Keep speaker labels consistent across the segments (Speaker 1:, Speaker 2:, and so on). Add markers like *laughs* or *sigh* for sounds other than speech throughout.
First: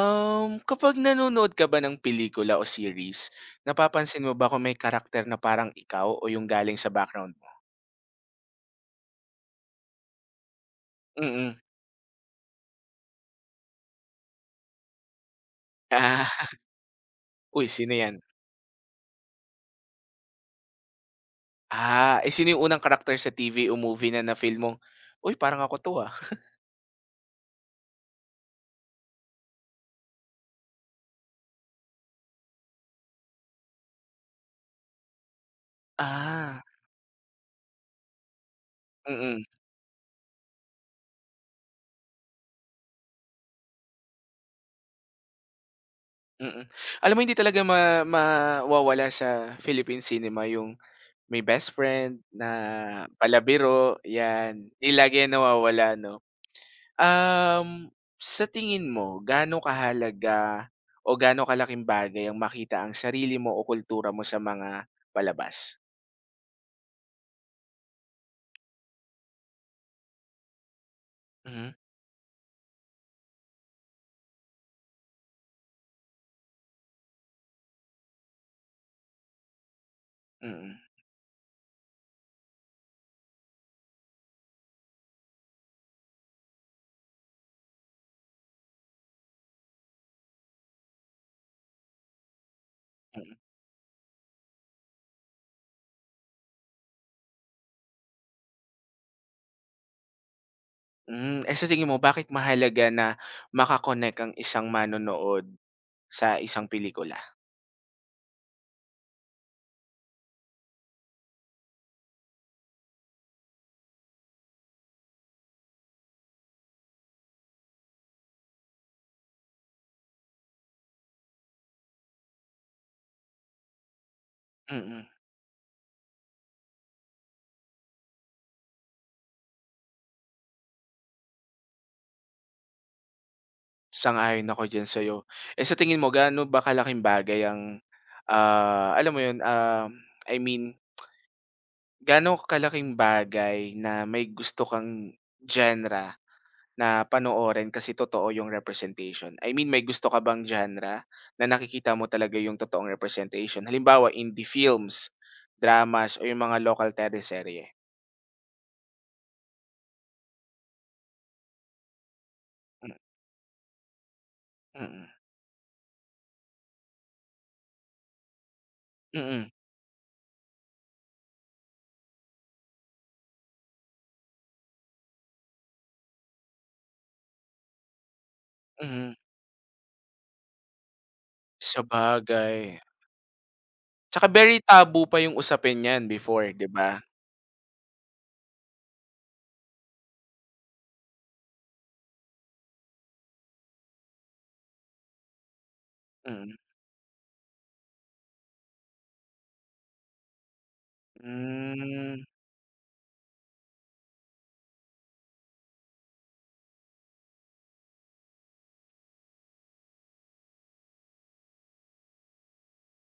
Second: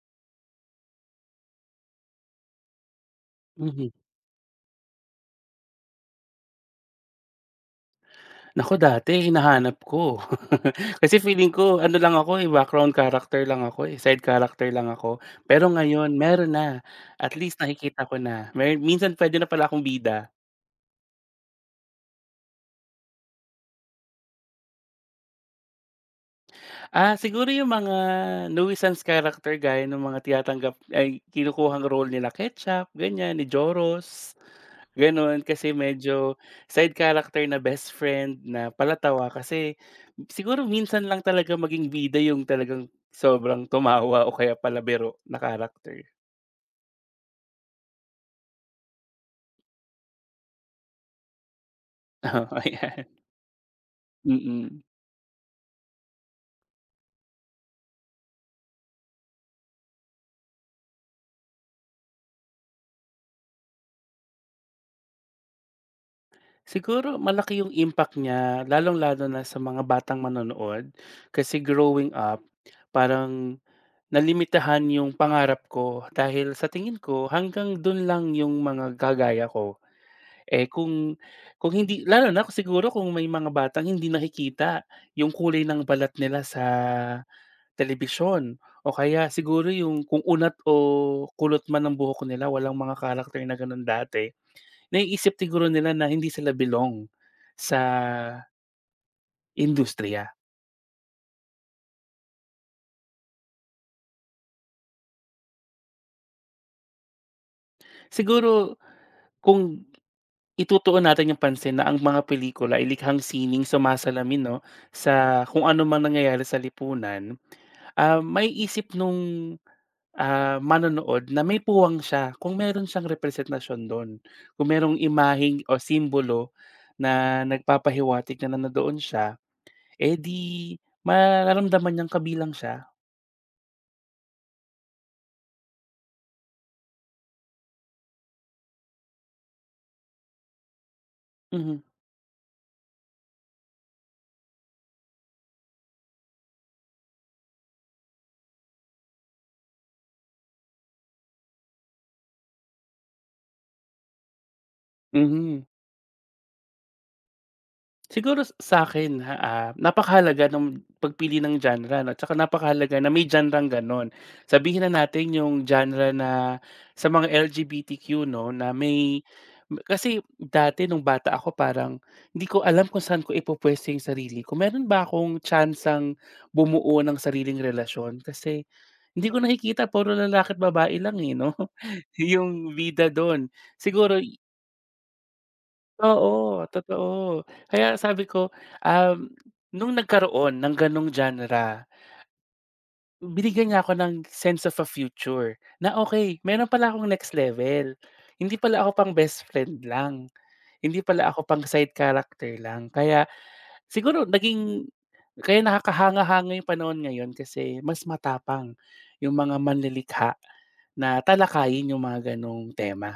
Speaker 1: Kapag nanonood ka ba ng pelikula o series,
Speaker 2: Mhm.
Speaker 1: napapansin mo ba kung may karakter na parang ikaw o yung galing sa background mo?
Speaker 2: Naku dati hinahanap ko. *laughs* Kasi feeling
Speaker 1: Mm. *laughs*
Speaker 2: ko ano lang ako, eh, background character lang ako, eh, side character lang ako. Pero ngayon
Speaker 1: Ah,
Speaker 2: meron na, at least
Speaker 1: uy sino
Speaker 2: nakikita
Speaker 1: 'yan?
Speaker 2: ko na. Mer minsan puwede na pala akong bida.
Speaker 1: Ah, sino yung unang karakter sa TV o movie na na-feel mong, "Uy parang ako 'to, ah." *laughs*
Speaker 2: Ah, siguro yung mga nuisance character gaya ng mga tinatanggap ay kinukuhang role nila Ketchup, ganyan, ni Joros. Gano'n, kasi medyo
Speaker 1: Ah,
Speaker 2: side character na best friend na palatawa
Speaker 1: mm,
Speaker 2: kasi siguro minsan lang talaga maging bida yung talagang sobrang tumawa o kaya palabiro na character.
Speaker 1: mm. Alam mo hindi talaga mawawala sa Philippine cinema yung may best friend
Speaker 2: Oo,
Speaker 1: na
Speaker 2: *laughs* ayan,
Speaker 1: palabiro, 'yan.
Speaker 2: mm.
Speaker 1: Hindi lagi 'yan nawawala 'no? Sa tingin mo gaano kahalaga o gaano kalaking bagay ang makita ang sarili mo o kultura mo sa mga palabas?
Speaker 2: Siguro malaki yung impact niya lalong-lalo na sa mga batang manonood kasi
Speaker 1: Mhm,
Speaker 2: growing up parang nalimitahan yung pangarap ko dahil sa tingin ko hanggang dun lang yung mga gagaya ko. Eh,
Speaker 1: mm,
Speaker 2: kung hindi lalo na kung siguro kung may mga batang hindi nakikita yung kulay ng balat nila sa telebisyon o kaya siguro yung kung unat o kulot man ang buhok nila walang mga
Speaker 1: mm.
Speaker 2: karakter na gano'n dati, naiisip siguro nila na hindi sila belong sa industriya.
Speaker 1: Hmm, sa tingin mo bakit mahalaga na makakonek ang isang manonood sa isang pelikula?
Speaker 2: Siguro kung itutuon natin yung pansin na ang mga pelikula ay likhang sining sumasalamin 'no, sa kung ano man nangyayari sa lipunan, may isip nung manonood na may puwang siya kung meron siyang representasyon don. Kung merong
Speaker 1: Mm,
Speaker 2: imaheng o simbolo na nagpapahiwatig na nandoon siya, eh, di mararamdaman niyang kabilang siya.
Speaker 1: sang-ayon ako diyan sa'yo. Eh, sa tingin mo gaano ba kalaking bagay ang, ah, alam mo 'yun, I mean
Speaker 2: Mhm.
Speaker 1: gaano kalaking bagay na may gusto kang genre? Na panoorin kasi totoo yung representation? I mean, may gusto ka bang genre na nakikita mo talaga yung totoong representation? Halimbawa, indie films,
Speaker 2: mhm.
Speaker 1: dramas, o yung mga local teleserye.
Speaker 2: Siguro sa'kin, ha, ah, napakahalaga ng pagpili ng genre 'no, tsaka
Speaker 1: Mm,
Speaker 2: napakahalaga na may genre-ng gano'n. Sabihin na
Speaker 1: mm.
Speaker 2: natin yung genre na sa mga LGBTQ 'no, na
Speaker 1: Mm,
Speaker 2: may
Speaker 1: mm.
Speaker 2: kasi dati nung bata ako parang hindi ko alam kung saan ko ipupuwesta yung sarili ko. Meron ba akong tsansang bumuo ng sariling relasyon? Kasi
Speaker 1: Mm.
Speaker 2: hindi ko nakikita puro lalaki at babae lang, eh, 'no, *laughs*
Speaker 1: Sabagay.
Speaker 2: yung bida do'n. Siguro
Speaker 1: Tsaka very taboo pa yung usapin niyan before,
Speaker 2: oo,
Speaker 1: 'di ba?
Speaker 2: totoo. Kaya sabi ko, um, nung nagkaroon ng ganong genre, binigyan niya ako ng sense of a future na okey,
Speaker 1: Mm.
Speaker 2: meron pala akong next level. Hindi pala ako pang best friend lang, hindi pala ako pang side
Speaker 1: Hmm.
Speaker 2: character lang. Kaya siguro naging kaya nakakahanga-hanga yung panahon ngayon kasi mas matapang yung mga manlilikha na talakayin yung mga ganong tema.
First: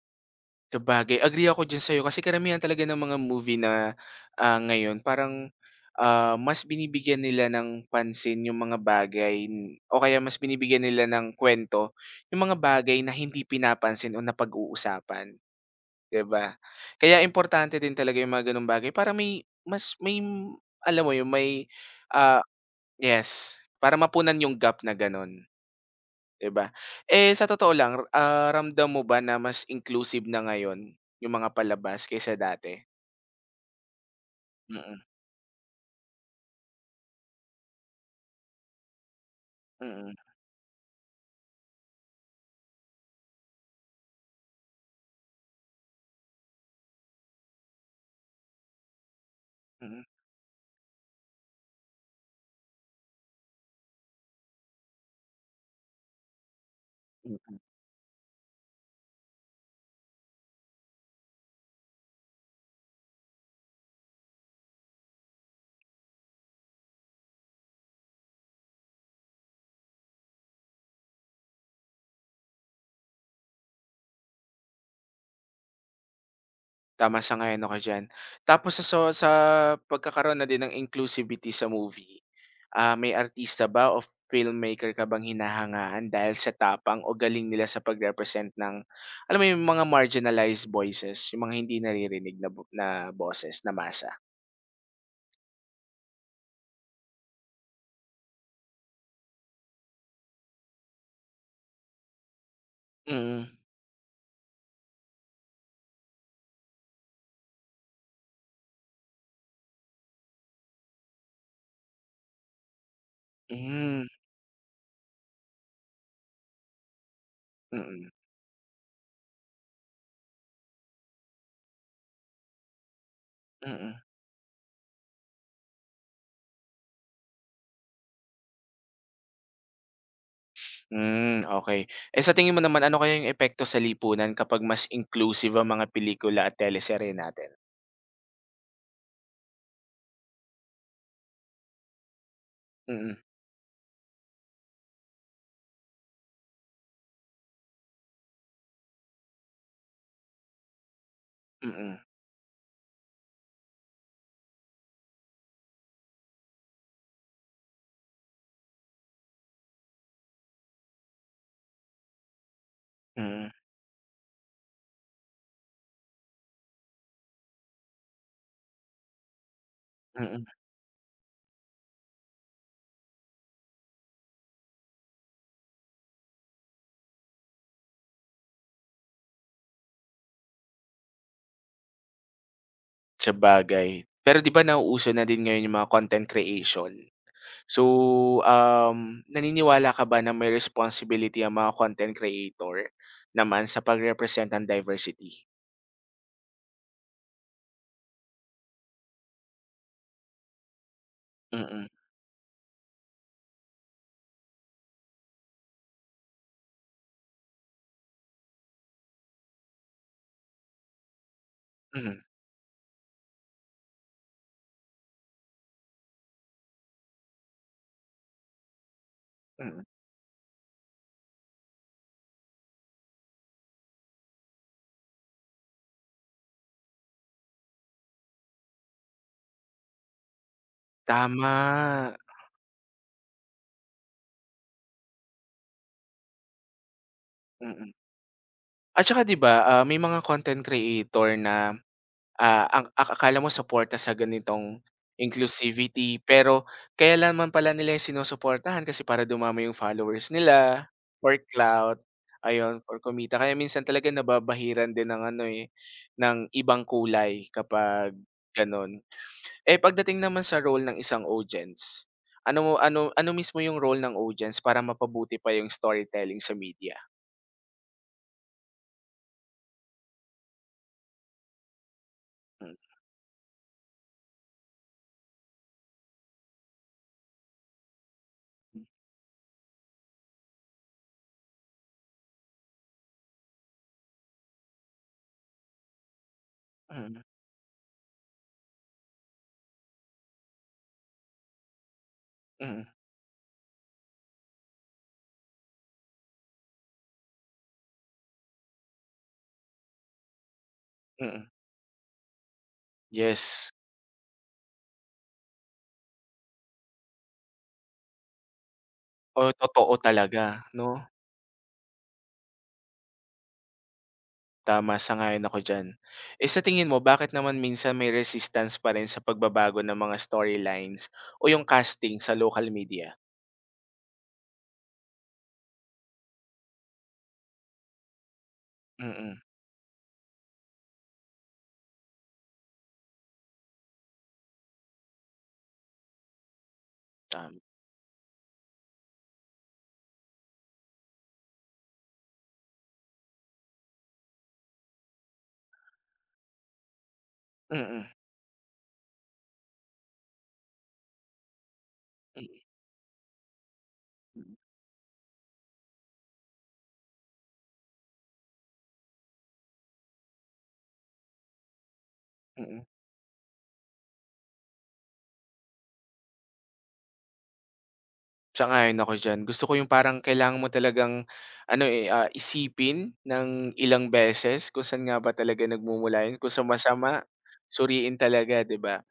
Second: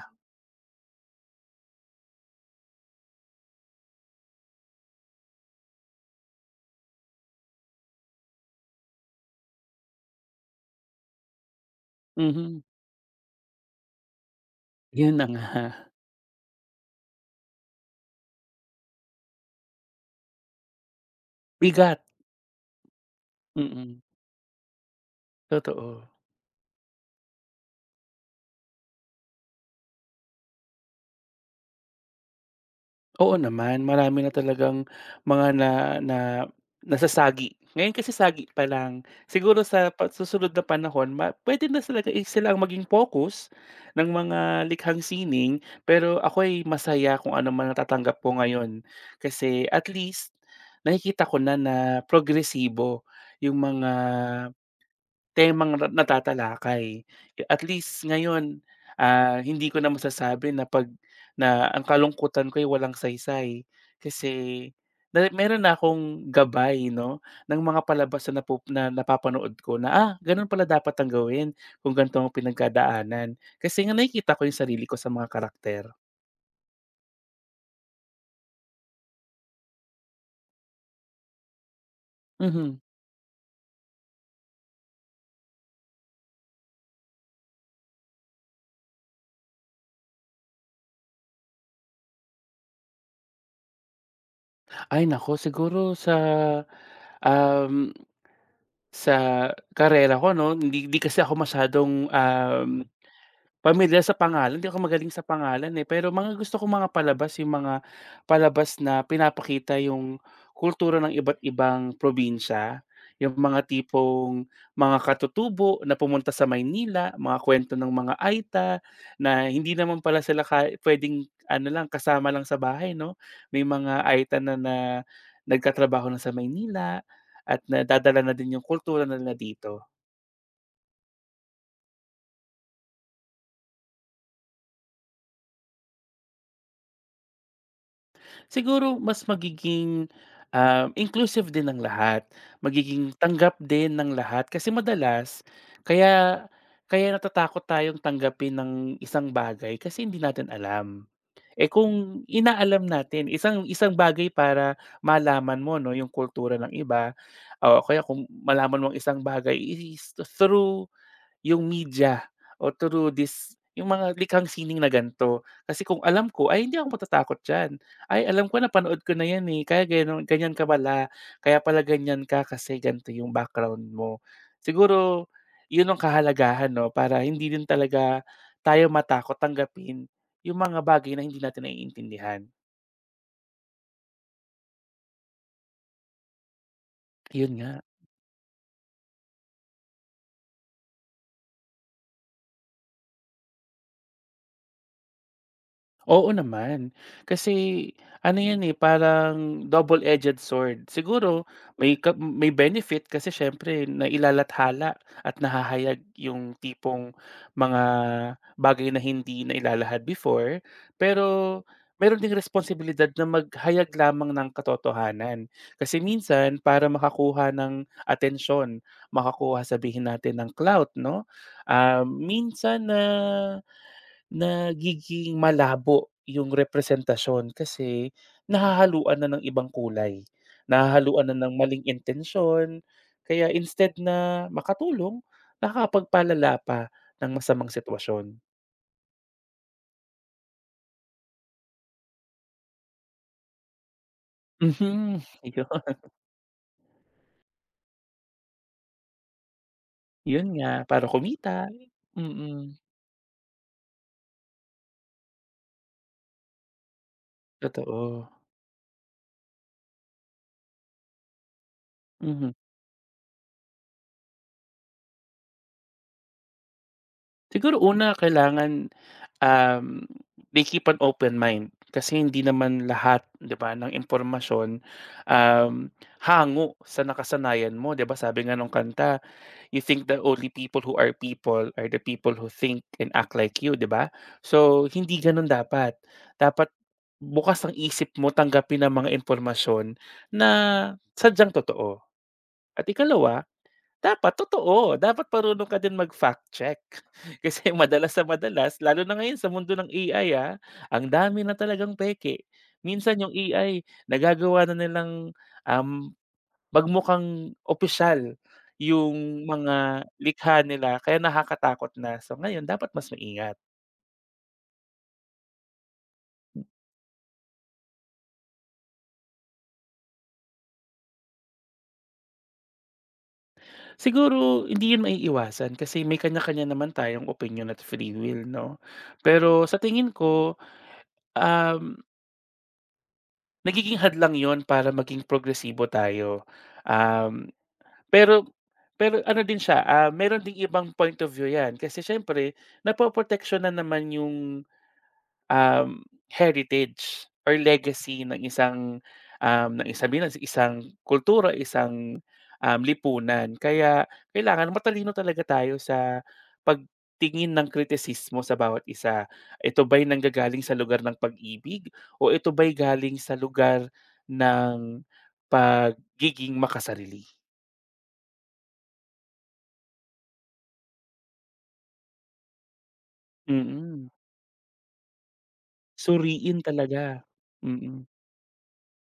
Speaker 1: Sabagay, agree ako diyan sa'yo kasi karamihan talaga ng mga movie na, ah, ngayon parang, ah, mas binibigyan nila ng pansin yung mga bagay o kaya mas binibigyan nila ng kwento, yung mga
Speaker 2: Mhm,
Speaker 1: bagay na hindi pinapansin o
Speaker 2: yun na
Speaker 1: napag-uusapan,
Speaker 2: nga.
Speaker 1: 'di ba? Kaya importante din talaga yung mga gano'ng bagay para may mas alam mo yung may,
Speaker 2: Bigat,
Speaker 1: ah yes, para
Speaker 2: mm,
Speaker 1: mapunan yung gap na gano'n.
Speaker 2: totoo.
Speaker 1: 'Di ba? Eh, sa totoo lang, ah, ramdam mo ba na mas inclusive na ngayon yung mga palabas kaysa dati?
Speaker 2: Oo naman, marami na talagang
Speaker 1: Mm,
Speaker 2: mga na na nasasagi. Ngayon kasi sagi pa lang. Siguro sa pa
Speaker 1: mm,
Speaker 2: susunod na panahon ma pwede na talaga eh, sila ang maging focus ng mga likhang sining, pero ako ay masaya kung ano man natatanggap ko ngayon. Kasi at
Speaker 1: mm,
Speaker 2: least nakikita ko na na progresibo yung mga temang na natatalakay.
Speaker 1: mm.
Speaker 2: At least ngayon, ah, hindi ko na masasabi na 'pag na ang kalungkutan ko ay walang saysay kasi na meron na akong gabay 'no, ng mga palabas na napup na napapanood ko na, ah, gano'n pala dapat ang gawin kung ganito ang pinagdadaanan. Kasi nga nakikita ko yung sarili ko sa mga karakter.
Speaker 1: Tama, sang-ayon ako diyan. Tapos sa pagkakaroon na din ng inclusivity sa movie,
Speaker 2: Mhm.
Speaker 1: ah, may artista ba o filmmaker ka bang hinahangaan dahil sa tapang o galing nila sa pag-represent ng, alam mo yung mga marginalized voices, yung mga hindi naririnig na bo na boses, na masa?
Speaker 2: Ay nako siguro sa, um, sa karera ko 'no, hindi hindi kasi ako masyadong,
Speaker 1: Mm,
Speaker 2: pamilyar sa pangalan, di ako magaling sa pangalan, eh, pero mga gusto kong mga palabas yung mga palabas na pinapakita yung kultura ng iba't ibang probinsya. Yung mga
Speaker 1: hmm,
Speaker 2: tipong mga katutubo na pumunta sa Maynila, mga kwento
Speaker 1: mm,
Speaker 2: ng
Speaker 1: mm,
Speaker 2: mga Aita na hindi naman pala sila ka puwedeng ano lang, kasama lang sa bahay 'no. May
Speaker 1: mm.
Speaker 2: mga Aita na na nagkatrabaho na sa Maynila at nadadala na din yung kultura na nila dito.
Speaker 1: Hmm, okay. Eh, sa tingin mo naman ano kaya yung epekto sa lipunan kapag mas inclusive ang mga pelikula at teleserye natin?
Speaker 2: Siguro mas magiging, inclusive din ng lahat, magiging
Speaker 1: Mm,
Speaker 2: tanggap din ng lahat. Kasi madalas kaya kaya natatakot tayong tanggapin ng isang bagay kasi hindi natin alam. Eh,
Speaker 1: mm,
Speaker 2: kung inaalam natin isang isang bagay para malaman mo 'no, yung kultura ng iba o kaya kung malaman mo ang isang bagay is through yung media o through
Speaker 1: mm,
Speaker 2: this yung mga likhang sining na gan'to. Kasi kung alam ko, ay hindi ako matatakot diyan. Ay alam ko na panood ko na 'yan, eh, kaya gano'n
Speaker 1: mm,
Speaker 2: ganyan ka pala, kaya pala ganyan ka kasi gan'to yung background mo. Siguro yun ang kahalagahan 'no, para hindi din talaga tayo matakot tanggapin yung mga bagay na hindi natin naiintindihan.
Speaker 1: sabagay. Pero 'di ba nauuso na din ngayon yung mga content creation.
Speaker 2: Yun
Speaker 1: So,
Speaker 2: nga.
Speaker 1: naniniwala ka ba na may responsibility ang mga content creator naman sa pagrepresent ng diversity?
Speaker 2: Oo naman. Kasi ano 'yan, eh, parang double-edged sword. Siguro
Speaker 1: Mm,
Speaker 2: may benefit kasi syempre na ilalathala at nahahayag yung tipong mga bagay na hindi na ilalahad before. Pero
Speaker 1: mhm,
Speaker 2: meron ding responsibilidad na maghayag lamang ng katotohanan. Kasi minsan para makakuha ng atensyon, makakuha
Speaker 1: mm.
Speaker 2: sabihin natin ng clout 'no, ah, minsan na nagiging malabo yung representasyon kasi nahahaluan na ng ibang kulay, nahahaluan na
Speaker 1: Tama,
Speaker 2: ng maling intensyon. Kaya instead na makatulong, nakakapagpalala pa ng masamang
Speaker 1: mm.
Speaker 2: sitwasyon.
Speaker 1: At saka 'di ba, ah, may mga content creator na ah, ang akala mo suporta sa ganitong
Speaker 2: Mhm, ayun.
Speaker 1: inclusivity, pero kaya naman pala nila yung sinusuportahan kasi para dumami yung followers
Speaker 2: Yun
Speaker 1: nila,
Speaker 2: nga, para
Speaker 1: for
Speaker 2: kumita,
Speaker 1: clout,
Speaker 2: mm,
Speaker 1: ayun, for kumita. Kaya minsan talaga nababahiran din ng ano, eh, ng ibang kulay kapag
Speaker 2: totoo.
Speaker 1: gano'n. Eh, pagdating naman sa role ng isang audience,
Speaker 2: Mhm.
Speaker 1: ano mo ano ano mismo yung role ng audience para mapabuti pa yung storytelling sa media?
Speaker 2: Siguro una kailangan Um, they keep an open mind kasi hindi
Speaker 1: Mm,
Speaker 2: naman lahat 'di ba ng impormasyon, um, hango sa nakasanayan mo 'di ba sabi nga nung kanta, "You think the only people who are people are the people who think and act like you," 'di ba? So hindi gano'n dapat. Dapat
Speaker 1: mm,
Speaker 2: bukas ang isip mo tanggapin ang mga impormasyon na sadyang totoo.
Speaker 1: mm,
Speaker 2: At ikalawa dapat totoo, dapat marunong ka din mag-fact check. *laughs* Kasi madalas sa madalas lalo na ngayon sa mundo ng AI, ah, ang dami
Speaker 1: mm.
Speaker 2: na talagang peke. Minsan yung
Speaker 1: Yes,
Speaker 2: AI nagagawa na nilang, um, magmukhang opisyal yung
Speaker 1: o totoo
Speaker 2: mga
Speaker 1: talaga,
Speaker 2: likha
Speaker 1: 'no?
Speaker 2: nila kaya nakakatakot na. So ngayon dapat mas maingat.
Speaker 1: Tama, sang-ayon ako diyan. Eh, sa tingin mo bakit naman minsan may resistance pa rin sa pagbabago ng mga storylines o yung casting sa local media?
Speaker 2: Siguro hindi yun maiiwasan kasi may kanya-kanya naman tayong opinion at free will 'no.
Speaker 1: Mm,
Speaker 2: Pero sa tingin ko, um nagiging hadlang yon para maging progresibo tayo. Um,
Speaker 1: tama.
Speaker 2: pero pero ano din siya, ah, meron ding ibang point of view 'yan kasi siyempre napoproteksiyon na naman yung um, heritage or
Speaker 1: Mm,
Speaker 2: legacy ng isang, ng sabihin natin isang kultura, isang,
Speaker 1: mm,
Speaker 2: lipunan. Kaya kailangan matalino talaga tayo sa pagtingin ng kritisismo sa bawat isa. Ito ba'y nanggagaling sa lugar ng pag-ibig o ito ba'y
Speaker 1: mm.
Speaker 2: galing sa lugar ng pagiging makasarili?
Speaker 1: Sang-ayon ako diyan. Gusto ko yung parang kailangan mo talagang ano, eh, ah, isipin ng ilang
Speaker 2: Mm,
Speaker 1: beses kung saan nga ba talaga nagmumula yun, kung
Speaker 2: suriin
Speaker 1: sa masama,
Speaker 2: talaga. Mm.
Speaker 1: suriin talaga, 'di ba?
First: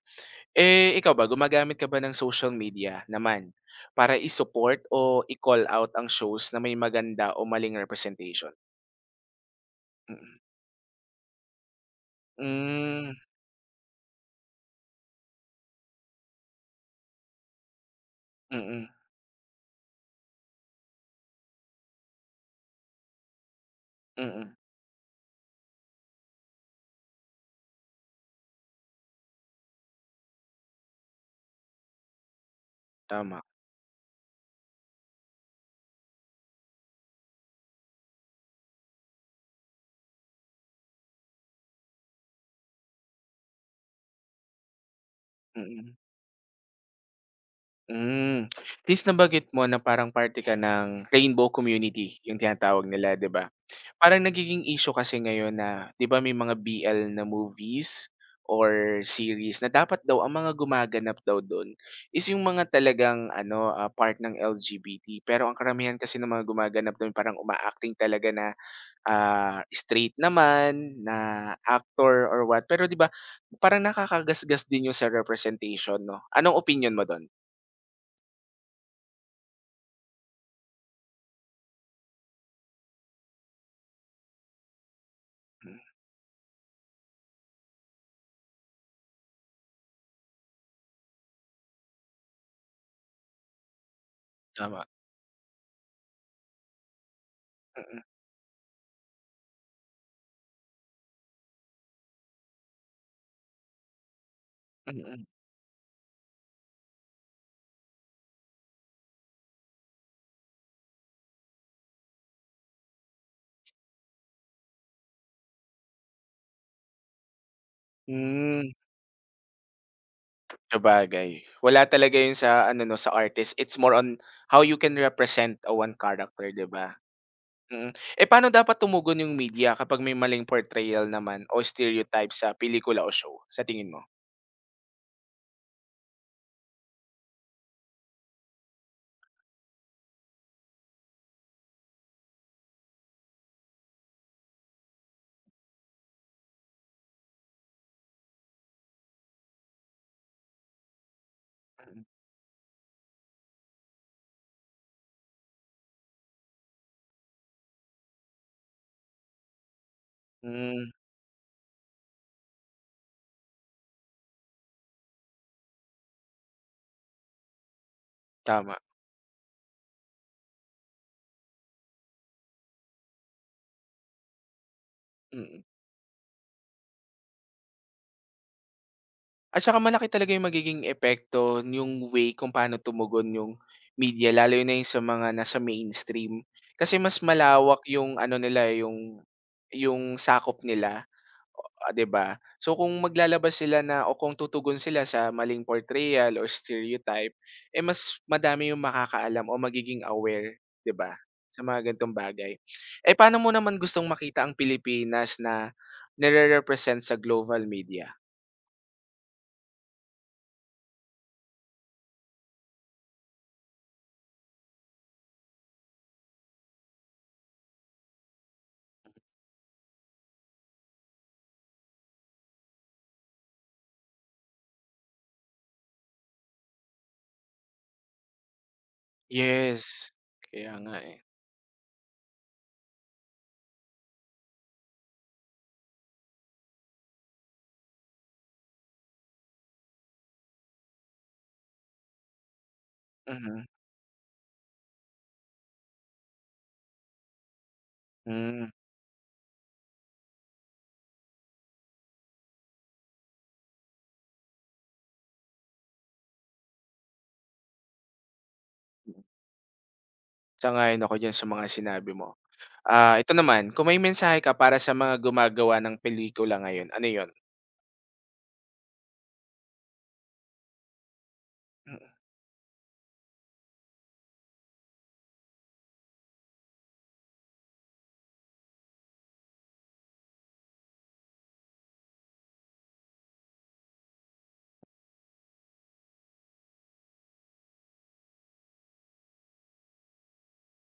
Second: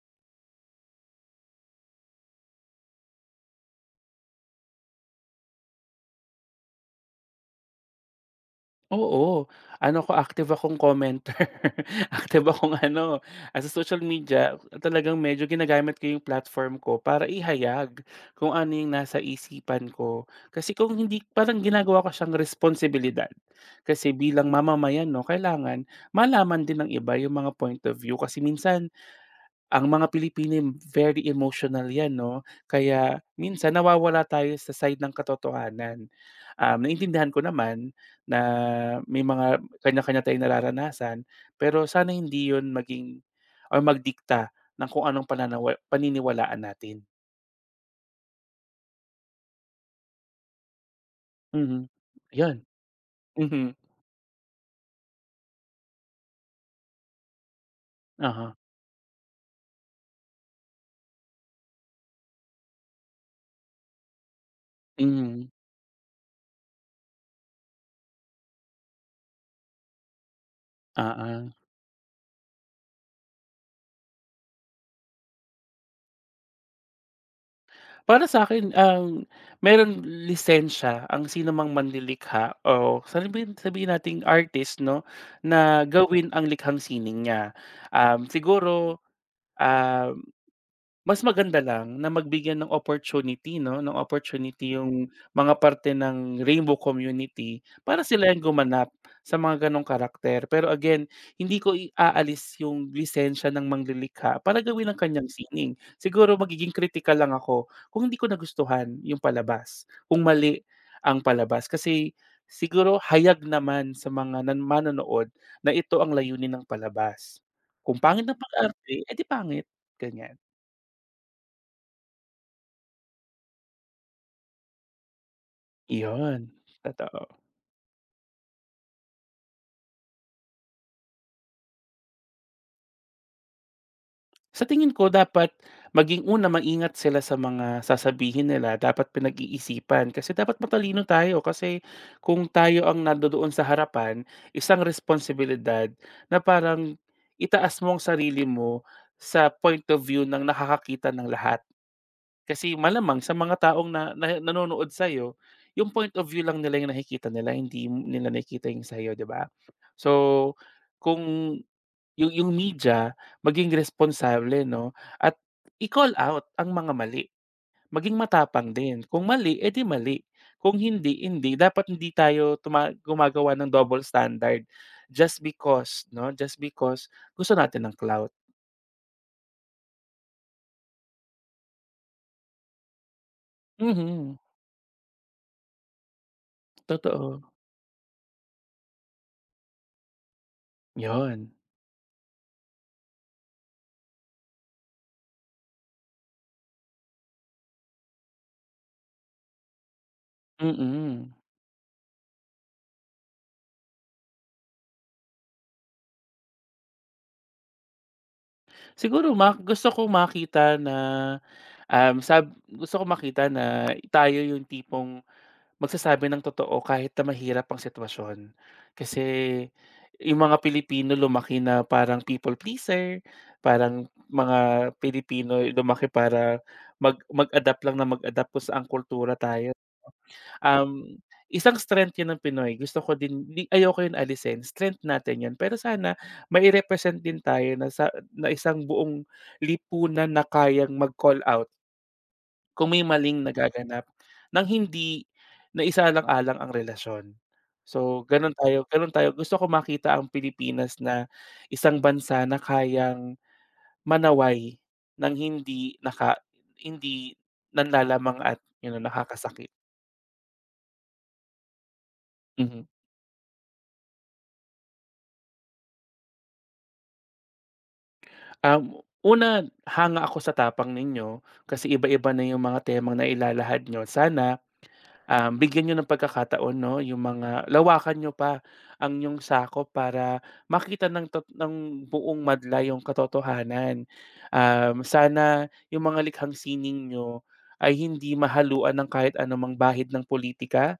Speaker 1: Eh, ikaw ba gumagamit ka ba ng social media naman para i-support o i-call out ang shows na may maganda o maling representation?
Speaker 2: Oo, ano ako
Speaker 1: Mm.
Speaker 2: active akong commenter, *laughs* active akong
Speaker 1: Hmm,
Speaker 2: ano, ah, sa social media talagang medyo ginagamit ko yung platform ko para ihayag kung ano
Speaker 1: mm,
Speaker 2: yung nasa isipan ko. Kasi kung hindi parang ginagawa ko siyang responsibilidad. Kasi
Speaker 1: mm,
Speaker 2: bilang
Speaker 1: mm,
Speaker 2: mamamayan 'no, kailangan malaman din ng iba yung mga point of view kasi minsan ang mga Pilipino very emotional 'yan 'no, kaya
Speaker 1: tama,
Speaker 2: minsan nawawala tayo sa side ng katotohanan. Um, naintindihan ko naman na may mga kanya-kanya tayong nararanasan, pero sana hindi 'yun maging or magdikta ng kung anong pananawa
Speaker 1: mm.
Speaker 2: paniniwalaan natin.
Speaker 1: Hmm, since nabanggit mo na parang parte ka ng rainbow
Speaker 2: Mhm,
Speaker 1: community, yung
Speaker 2: 'yun.
Speaker 1: tinatawag nila, 'di ba?
Speaker 2: Mhm.
Speaker 1: Parang nagiging issue kasi ngayon na 'di ba may mga BL na movies
Speaker 2: Aha.
Speaker 1: or series na dapat daw ang mga gumaganap daw dun is yung mga talagang ano, ah, part ng LGBT. Pero
Speaker 2: Mhm,
Speaker 1: ang karamihan kasi ng mga gumaganap dun parang uma-acting talaga na, ah, straight naman, na
Speaker 2: oo.
Speaker 1: actor or what. Pero 'di ba parang nakakagasgas din yun sa representation 'no? Anong opinyon mo dun?
Speaker 2: Para sa akin ang merong lisensya ang sino mang manlilikha o sabihin sabihin nating artist 'no,
Speaker 1: Hmm.
Speaker 2: na gawin ang likhang sining niya. Um, siguro, ah mas maganda lang na magbigyan ng opportunity 'no, ng opportunity Mm.
Speaker 1: Tama,
Speaker 2: yung mga parte ng rainbow community para
Speaker 1: mm,
Speaker 2: sila yung gumanap sa mga gano'ng karakter. Pero again, hindi ko iaalis yung lisensiya ng manglilikha para gawin ang
Speaker 1: mm.
Speaker 2: kanyang sining. Siguro magiging kritikal lang ako kung hindi ko nagustuhan yung palabas, kung mali ang palabas. Kasi siguro hayag naman sa mga manonood na ito ang layunin ng palabas. Kung pangit na
Speaker 1: Hmm,
Speaker 2: pag-arte, eh, pangit, ganyan.
Speaker 1: sabagay. Wala talaga yun sa ano 'no, sa artist, it's more on how you can represent a one
Speaker 2: Iyon,
Speaker 1: character, 'di ba?
Speaker 2: totoo.
Speaker 1: Mm. Eh, paano dapat tumugon yung media kapag may maling portrayal naman o stereotype sa pelikula o show, sa tingin mo?
Speaker 2: Sa tingin ko dapat maging una maingat sila sa mga sasabihin nila, dapat pinag-iisipan kasi dapat matalino tayo kasi kung tayo ang nandodoon sa harapan, isang responsibilidad na parang itaas mo ang sarili mo sa point of view ng nakakakita ng lahat.
Speaker 1: Mm.
Speaker 2: Kasi malamang sa mga taong na nanonood sa'yo, yung point of view lang nila yung nakikita nila, hindi nila nakikita yung sa iyo di ba? So,
Speaker 1: Hmm,
Speaker 2: kung yung media maging responsable 'no at i-call out ang mga mali. Maging matapang
Speaker 1: tama,
Speaker 2: din, kung mali, edi di mali, kung hindi, hindi. Dapat hindi tayo gumagawa ng double standard just
Speaker 1: mm.
Speaker 2: because 'no, just because gusto natin ng clout.
Speaker 1: At saka malaki talaga yung magiging epekto yung way kung paano tumugon yung media
Speaker 2: Mhm,
Speaker 1: lalo na yung sa mga nasa mainstream. Kasi mas
Speaker 2: totoo,
Speaker 1: malawak yung ano nila, eh, yung sakop nila,
Speaker 2: yon.
Speaker 1: ah, 'di ba? So kung maglalabas sila na o kung tutugon sila sa maling portrayal or stereotype, eh mas madami yung makakaalam o magiging aware, 'di ba,
Speaker 2: Mm.
Speaker 1: sa mga ganitong bagay. Eh, paano mo naman gustong makita ang Pilipinas na nire-represent sa global media?
Speaker 2: Siguro gusto ko makita na, um, sab gusto ko makita na tayo yung tipong magsasabi ng totoo kahit na mahirap ang sitwasyon. Kasi yung mga Pilipino lumaki na parang people pleaser, parang mga Pilipino lumaki para mag-adapt lang na mag-adapt kung saang kultura tayo.
Speaker 1: Yes, kaya nga, eh.
Speaker 2: Um, isang strength 'yan ng Pinoy, gusto ko din di ayoko 'yun alisin, strength natin 'yun. Pero sana may represent din tayo na sa na isang buong lipunan na kayang mag-call out kung may maling
Speaker 1: Mhm,
Speaker 2: nagaganap ng hindi naisalang-alang ang relasyon. So,
Speaker 1: hmm.
Speaker 2: gano'n tayo gusto ko makita ang Pilipinas na isang bansa na kayang manaway ng hindi nanlalamang at you know, nakakasakit.
Speaker 1: Sang-ayon ako diyan sa mga sinabi mo.
Speaker 2: Mhm.
Speaker 1: Ah, ito naman, kung may mensahe ka para sa mga gumagawa ng pelikula ngayon, ano yon.
Speaker 2: Um, una, hanga ako sa tapang ninyo kasi
Speaker 1: Mm,
Speaker 2: iba-iba na yung mga temang nailalahad nyo. Sana bigyan niyo ng pagkakataon 'no, yung mga lawakan niyo pa ang yung sako para makita ng ng buong madla yung katotohanan. Um, sana yung mga likhang sining niyo ay hindi mahaluan ng kahit anumang bahid ng politika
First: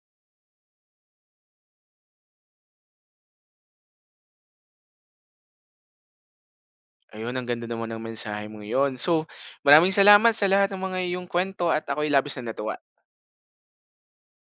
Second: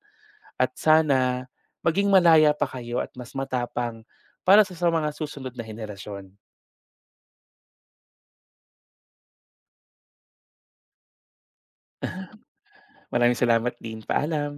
Speaker 2: at sana maging malaya pa kayo at mas matapang para sa mga susunod na henerasyon.
Speaker 1: ayun ang ganda naman ng mensahe mong yon. So, maraming salamat sa lahat ng mga iyong kwento at ako'y labis na natuwa.
Speaker 2: Maraming salamat din. Paalam.